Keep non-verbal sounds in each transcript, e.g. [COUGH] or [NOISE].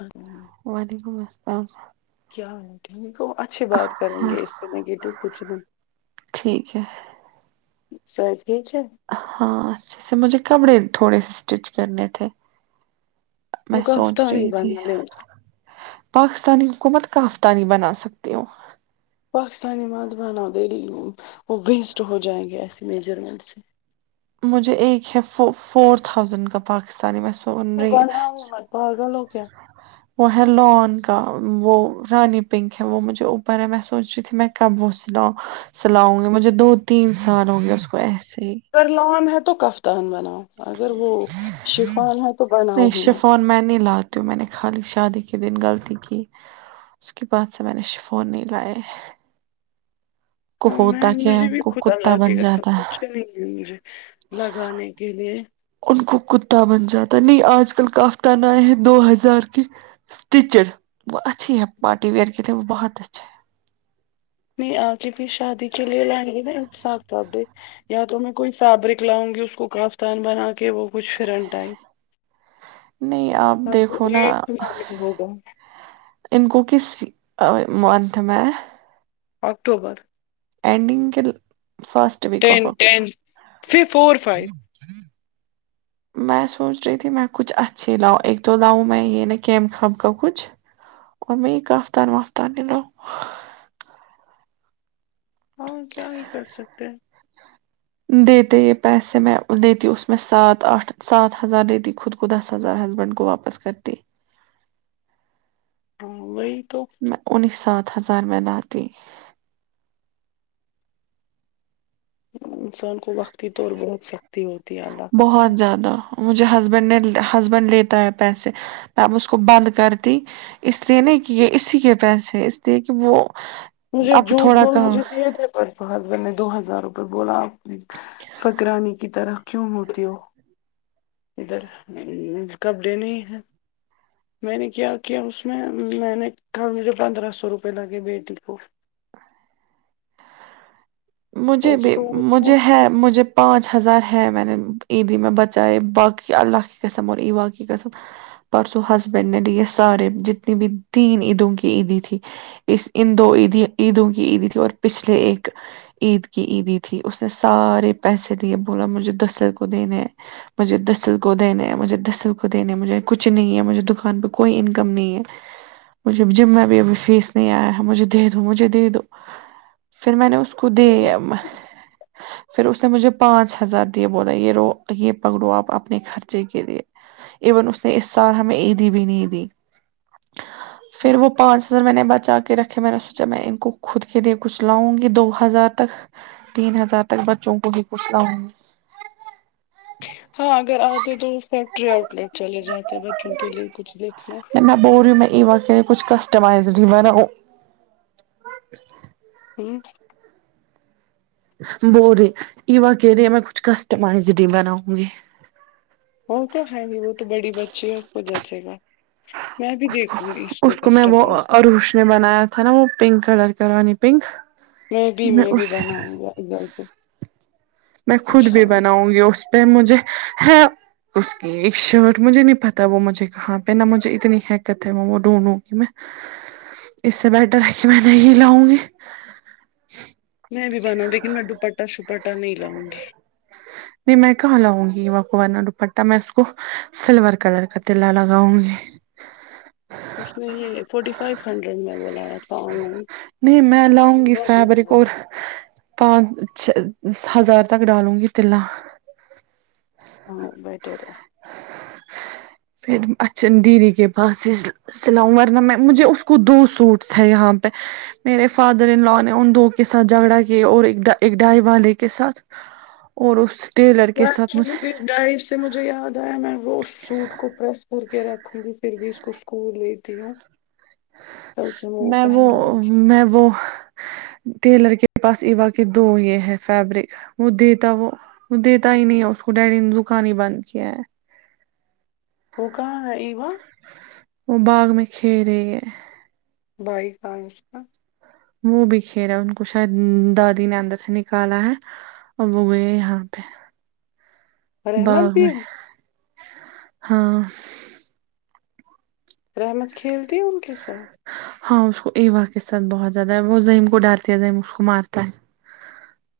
ہم وعلیکم السلام کیا ہو ٹھیک ہے اچھی بات کریں ہاں گے اس پہ نگیٹو کچھ نہیں ٹھیک ہے صحت ٹھیک ہے ہاں اچھا سے مجھے کپڑے تھوڑے سے اسٹچ کرنے تھے میں سوچ پاکستانی رہی تھی بنا لیں پاکستانی حکومت کا آفتانی بنا سکتی ہو پاکستانی مد بنا مد وہ وسٹ ہو جائیں گے ایسے میجرمنٹ سے مجھے ایک ہے فور تھاؤزینڈ کا پاکستانیی میں س تو کون ہے وہ مت بال رہا لو کیا وہ ہے لان کا وہ رانی پنک ہے وہ مجھے اوپر ہے میں سوچ رہی تھی میں کب وہ سنا سلاؤ گی مجھے دو تین سال ہوں گے اس کو ایسے ہی ا لان ہے تو کفتان بنا اگر وہ شفان ہے تو نہیں بنای شفون میں نہیں لا تو میں نے خالی شادی کے دن غلطی کی اس کے بعد سے میں نے فون نہیں لائے کو ہاں میں ہوتا کیا ہے، مجھے ان بھی کو خدا کتا بن لگے گا سب جاتا ہے، کچھ کر نہیں مجھے لگانے کے لیے ان کو کتا بن جاتا ہے نہیں آج کل کافتان آئے ہیں دو ہزار کے اسٹیچڈ وہ اچھی ہے پارٹی ویئر کے لیے وہ بہت اچھا ہے نہیں آ کے پ شادی کے لیے لائیں گے ناساب کابے [UNINTELLIGIBLE] یا تو میں کوئی فیبرک لاؤں گی اس کو کافتان بنا کے وہ کچھ کرھرنٹائیب ہے نہیں آپ دیکھو نا ایک ہوگا [UNINTELLIGIBLE] ان کو کس منتھ میں اکٹوبر انینڈنگ کے فسٹ ٹین ٹین پھر فور فائیو ہ میں سوچ رہی تھی میں کچھ اچھھیے لاؤ ایک تو لاؤں میں یہ نا کیم خاب کا کچھ امی کا کفتا ن وفتان دینو ہم کیا ہی کر سکتے ہیں دیتے یہ پیسے میں دیتی اس میں سات آٹھ سات ہزار دیتی خود کو دس ہزار ہسبینڈ کو واپس کرتی ہاں وہی تو میں انہیں سات ہزار منا تی انسان کو وقتی طور بہت سخت تی ہوتی ہے اللہ قسم بہت زیادہ مجھے ہسبینڈ نے ہسبینڈ لیتا ہے پیسے میں اب اس کو بند کرتی اس لیے نہیں کہ اسی کے پیسے ہیں اس لیے کہ وہ مجھے اب جھوٹ تھوڑا بول کہاں مجھے [UNINTELLIGIBLE] چید ہے پرفو ہسبینڈ نے دو ہزار روپئے بولا آپ فکرانی کی طرح کیوں ہوتی ہو ادھر کب دینے ہے میں نے کیا کیا اس میں میں نے کل مجھے پندرہ سو روپئے لگے بیٹی اف اور مجھے بھی تو مجھے وہ- ہے مجھے پانچ ہزار ہے میں نے عیدی میں بچائے باقی اللہ کی قسم اور ایوا کی قسم پرسوں ہسبینڈ نے لی یہ سارے جتنی بھی تین عیدوں کی عیدی تھی اس ان دو عیدی عیدوں کی عیدی تھی اور پچھلے ایک عید کی عیدی تھی اس نے سارے پیسے دیے بولا مجھے دسر کو دینے ہیں مجھے دسل کو دینے ہے مجھے دسل کو دینے ہے مجھے کچھ نہیں ہے مجھے دوکان پہ کوئی انکم نہیں ہے مجھے [UNINTELLIGIBLE] جم میں اب ابھی فیس نہیں آیا ہے مجھے دے دو مجھے دے دو پھر میں نے اس کو خود ہی پھر اس نے مجھے پانچ ہزار دیے بولا یہ رو یہ پکڑو آپ اپنے خرچے کے لیے ایون اس نے اس سال ہمیں عیدی بھی نہیں دی پھر وہ پانچ ہزار میں نے بچا کے رکھے میں نے اس جب میں ان کو خود کے لیے کچھ لاؤں گی دو ہزار تک تین ہزار تک بچوں کو بھی کچھ لا ؤ نگی ہاں اگر آتے تو فیکٹری آؤٹ لیٹ چلے جاتے ہیں بچوں کے لیے کچھ دیکھنا م بوریو میں ای و کچھسٹمائزڈ [UNINTELLIGIBLE] ہوں [UNINTELLIGIBLE] بورے ایو کہہ رہی ہے میں کچھ کسٹمائزڈ ہی بناؤں گی وہ تو ہے گی وہ تو بڑی بچی ہے اس کو جچے گا میں بھی اس کو دیکھوں گی اس کو میں وہ کسٹمائز اروش نے بنایا تھا نا وہ پنک کلر رانی پنک میں بھی میں بھی بناؤں گا ایک جل سے میں خود بھی بناؤں گی اس پہ مجھے ہے اس کی ایک شرٹ مجھے نہیں پتا وہ مجھے کہاں پہنا مجھے اتنی حکت ہے میں وہ دونوں کی ہیں اس سے بیٹر ہے کہ میں نہیں لاؤں گی میں بھی بناؤ لیکن میں دوپٹا شپٹا نہیں لاؤں گی نہیں میں کہاں لاؤں گی ورنہ دوپٹہ میں اس کو سلور کلر کا تلا لگاؤں گی اس نے یہ فورٹی فائیو ہنڈریڈ میں منگایا تھا آن لائن نہیں میں لاؤں یہ گی بہت فیبرک مہنگا ہے اور پانچ چ ہزار تک ڈالوں گی تلا ہاں بہتر ہوگا پھر اچن دیدی کے پاس اس سلاؤ ورنہ میں مجھے اس کو دو سوٹس ہے یہاں پہ میرے فادر ان لوء نے ان دو کے ساتھ جھگڑا کیا اور ایک ڈائی والے کے ساتھ اور اس ٹیلر وہ کے ساتھ مجھے ایکچولی کچھ ڈائٹ سے مجھے یاد آیا میں وہ اس سوٹ کو پریس کر کے رکھوں گی پھر بھی اس کو اسکول لیتی ہے میں وہ گی میں وہ ٹیلر کے پاس ایوا کے دو یہ ہے فیبرک وہ دیتا وہ وہ دیتا ہی نہیں ہے اس کو ڈیڈی نے دکان ہی بند کیا ہے وہ کہاں ہے ایوا وہ باغ میں کھیل رہی ہے بھائی کہاں ہے اس کا وہ بھی کھیل را ہے ان کو شاید دادی نے اندر سے نکالا ہے اب وہ گئے یہاں پہ رحمت باغ بھی میں ہے ہاں رحمت کھیلتی ہے ان کے ساتھ ہاں اس کو ایوا کے ساتھ بہت زیادہ ہے وہ زیم کو ڈرتی ہے زیم اس کو مارتا ہے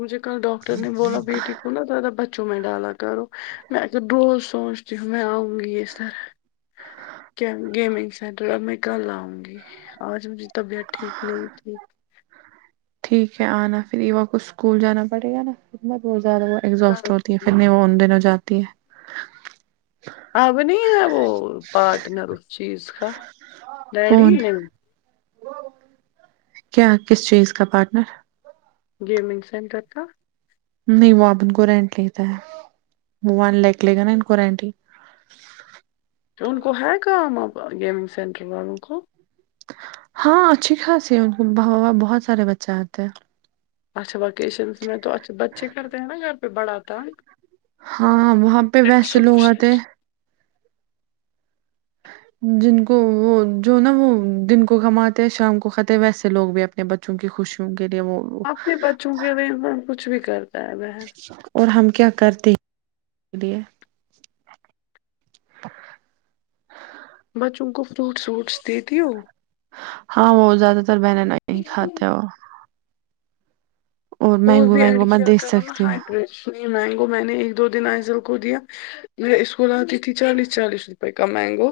مجھے کل ڈاکٹر نے بولا بیٹی کو نا زیادہ ب چوں میں ڈالا کرو میں تو بہت سونچتی ہوں میں آؤ گی اس طرح کیا گیمنگ سینٹر اب میں کل آؤں گی آج میری طبیعت ٹھیک نہیں تھی ٹھیک ہے آنا پھر ایوا کو اسکول جانا پڑے گا نا خدمت بہت زیادہ کل اگزوسٹ ہوتی آؤں ہے پھر گی۔ نہیں وہ ان دنوں جاتی ہے اب نہیں ہے وہ پاٹنر اس چیز کا ڈیڈی کون ہے کیا کس چیز کا پاٹنر گیمنگ سینٹر کا نہیں وہ اپ ان کو رینٹ لیتا ہے وہ ون لاکھ لے گا نا ان کو رینٹ ہی کہ ان کو ہے انکم گیمنگ سینٹر والوں کو ہاں اچھی خاصی ہے ان بہت سارے بچے آتے ہیں اچھا وکیشن میں تو اچھا بچے کرتے ہیں نا گھر پہ بڑا تنگ ہاں وہاں پہ ویسے لوگ آتے جن کو وہ جو نا وہ دن کو کماتے ہیں شام کو کھاتے ہیں ویسے لوگ بھی بچوں کی خوشیوں کے لیے وہ اپنے بچوں کے لیے کچھ بھی کرتا ہے بہن اور ہم کیا کرتے ہیں لیے بچوں کو فروٹس وروٹس دیتی ہو ہاں وہ زیادہ تر بہن نہیں کھاتے وہ اور مینگو بھی ایڈ وینگو میں کیا دے کرو نا سکتی ہای ہوں اتنی مینگو میں نے ایک دو دن آئزل کو دیا میں اسکول آتی تھی چالیس چالیس روپئے کا مینگو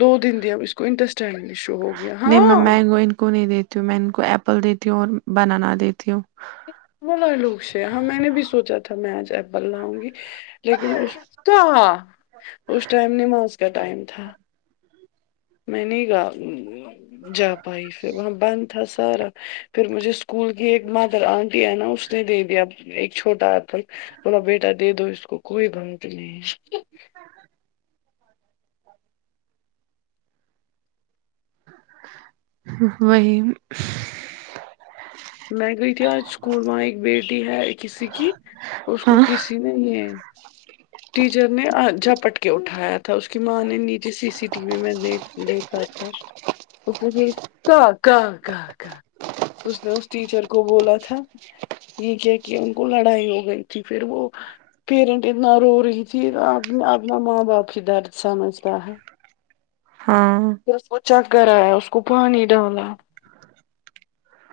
دو دن دیا ا اس کو انٹرسٹینڈ نہیں میں مینگو ان کو نہیں دیتی ہوں میں ان کو ایپل دیتی ہوں اور بنانا دیتی ہوں وہ للےلوسے ہاں میں نے بھی سوچا تھا میں آج ایپل لاؤں گی لیکن اس ٹائم نماز کا ٹائم تھا میں نہیں گا جا پائی پھر وہاں بند تھا سارا پھر مجھے اسکول کی ایک مدر آنٹی ہے نا اس نے دے دیا ایک چھوٹا تک مولا بیٹا دے دو اس کو کوئی گھن نہیں ہے وہی میں گئی تھی آج سکول وہاں ایک بیٹی ہے کسی کی اس کو ہاں کسی نہیں ہے ٹیچر نے جھپٹ کے اٹھایا تھا اس کی ماں نے نیچے سی سی ٹی وی میں دیکھ دیکھا تھا [UNINTELLIGIBLE] ٹیچر کو بولا تھا یہ کیا کیا ان کو لڑائی ہو گئی تھی پھر وہ پیرنٹ اتنا رو رہی تھی اپنا ماں باپ ہی درد سمجھتا ہے ہاں پھر اس کو چکر ایا اس کو پانی ڈالا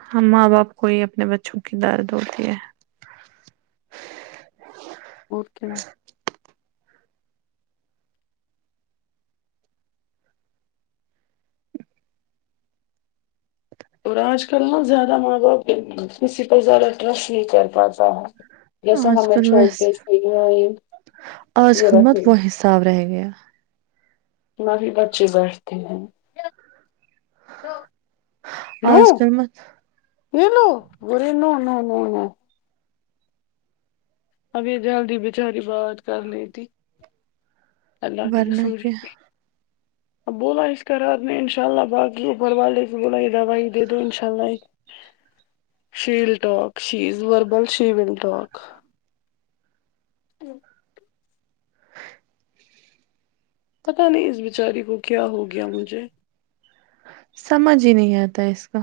ہاں ماں باپ کو ہی اپنے بچوں کی درد ہوتی ہے اور کیا مم اور آج کل نا زیادہ ماں باپ کسی پر زیادہ ٹرسٹ نہیں کر پاتا ہے ہے جیسے آج ہمیں کل چھوڑ بس کے چ مورکھ میں [UNINTELLIGIBLE] صاف رہ گیا باقی بچے بیٹھتے ہیں آج کل مت یہلو گری ن نو ن ن ابھی جلدی بچاری بات کرنی تھی اللہ کی ورنہ سمجھ کیا بولا اس کرادنے انشاء اللہ بقی اوبر والے سے بول یہ د دوائی ہی دے دو انشاء اللہ شیلٹاک شیز وربل شیل ٹاک ہی پتاہ نہیں اس بچاری کو کیا ہو گیا مجھے سمجھ ہی نہیں آتا ہے اس کا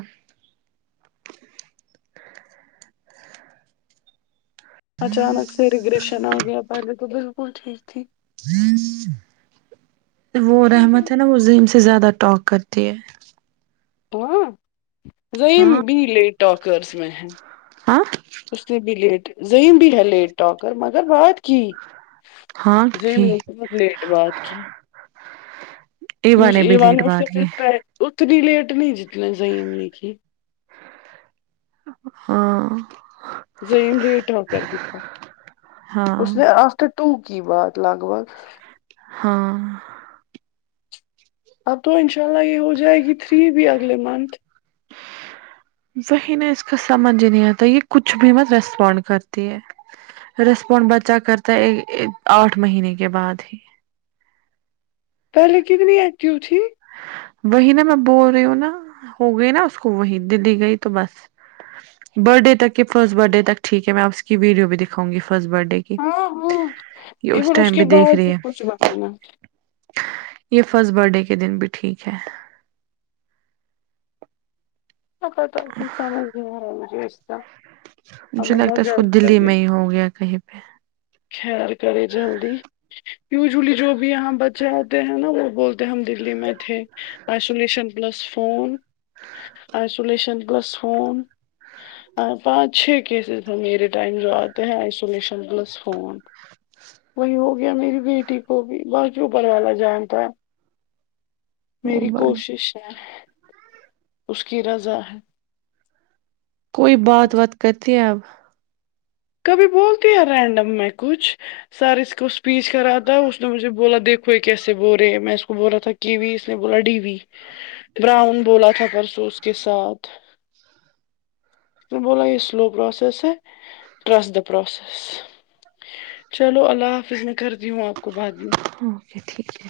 اچانک سے ریگریشن آ گیا پہلے تو بالکل ٹھیک تھی ج وہ رحمت ہے نا وہ ظم سے زیادہ ٹاک کرتی ہے ہ بھی ل ٹاکرس میں آ اس نے بھی لیٹ زہم بھی ہے لیٹ ٹاکر مگر بات کی ہاں جی کی میں بہت لیٹ بات کی ایوا مجھے نے ای بھی و لیٹ اس سے بات کی پھر اتنی لیٹ نہیں جتنے زم نے کی ہاں زین رٹ کر ہی تھا اس ہاں نے آ ٹو کی بات لگ بھگ ہاں اب تو انشاء اللہ یہ ہو جائے گی تھری بھی اگلے منتھ وہی نہ اس کا سمجھ ہی نہیں آتا یہ کچھ بھی مت ریسپونڈ کرتی ہے ریسپونڈ بچہ کرتا ہے آٹھ مہینے کے بعد ہی پہلے کتنی ایکٹیو تھی وہی نہا میں بول رہی ہوں نا ہو گئی نا اس کو وہی دلی گئی تو بس برتھ ڈے تک کے فرسٹ برھ ڈے تک ٹھیک ہے میں آ اس کی ویڈیو بھی دکھاں گ فسٹ برت ڈے کی ہاں ہاں یہ اس ایون ٹائم کے بھی دیکھ بعد رہی کچھ ہے مہینہ یہ فسٹ بر ڈے کے دن بھی ٹھیک ہے ا تو ت سمجھ گ رہ ہے مجےستا [UNINTELLIGIBLE] مجھے لگتا ہے اس کو دلی میں ہی ہو گیا کہیں پہ خیر کرے جلدی یوجولی جو بھی ہم بچے ہوتے ہیں نا وہ بولتے ہم دلی میں تھے isolation plus phone isolation plus phone ہاں پانچ چھ کیسز میں میرے ٹائم جو آتے ہیں آئسولیشن پلس فون وہی ہو گیا میری بیٹی کو بھی بکی روپر والا جانتا وہ میری بات کوشش ہے اس کی رضا ہے کوئی بات وات کرتی ہی اب کبھی بولتی ہے رینڈم میں کچھ سر اس کو اسپیچ کرادو اس نے مجھے بولا دیکھو یے کیسے بول رہے میں اس کو بولا تھا کی وی اس نے بولا ڈی وی براؤن بولا تھا پرسو اس کے ساتھ تو بول یے سلو پروسس ہے ٹرس دا پروسیس چلو اللہ حافظ میں کر دی ہوں بعد میں اوکے ٹھیک ہے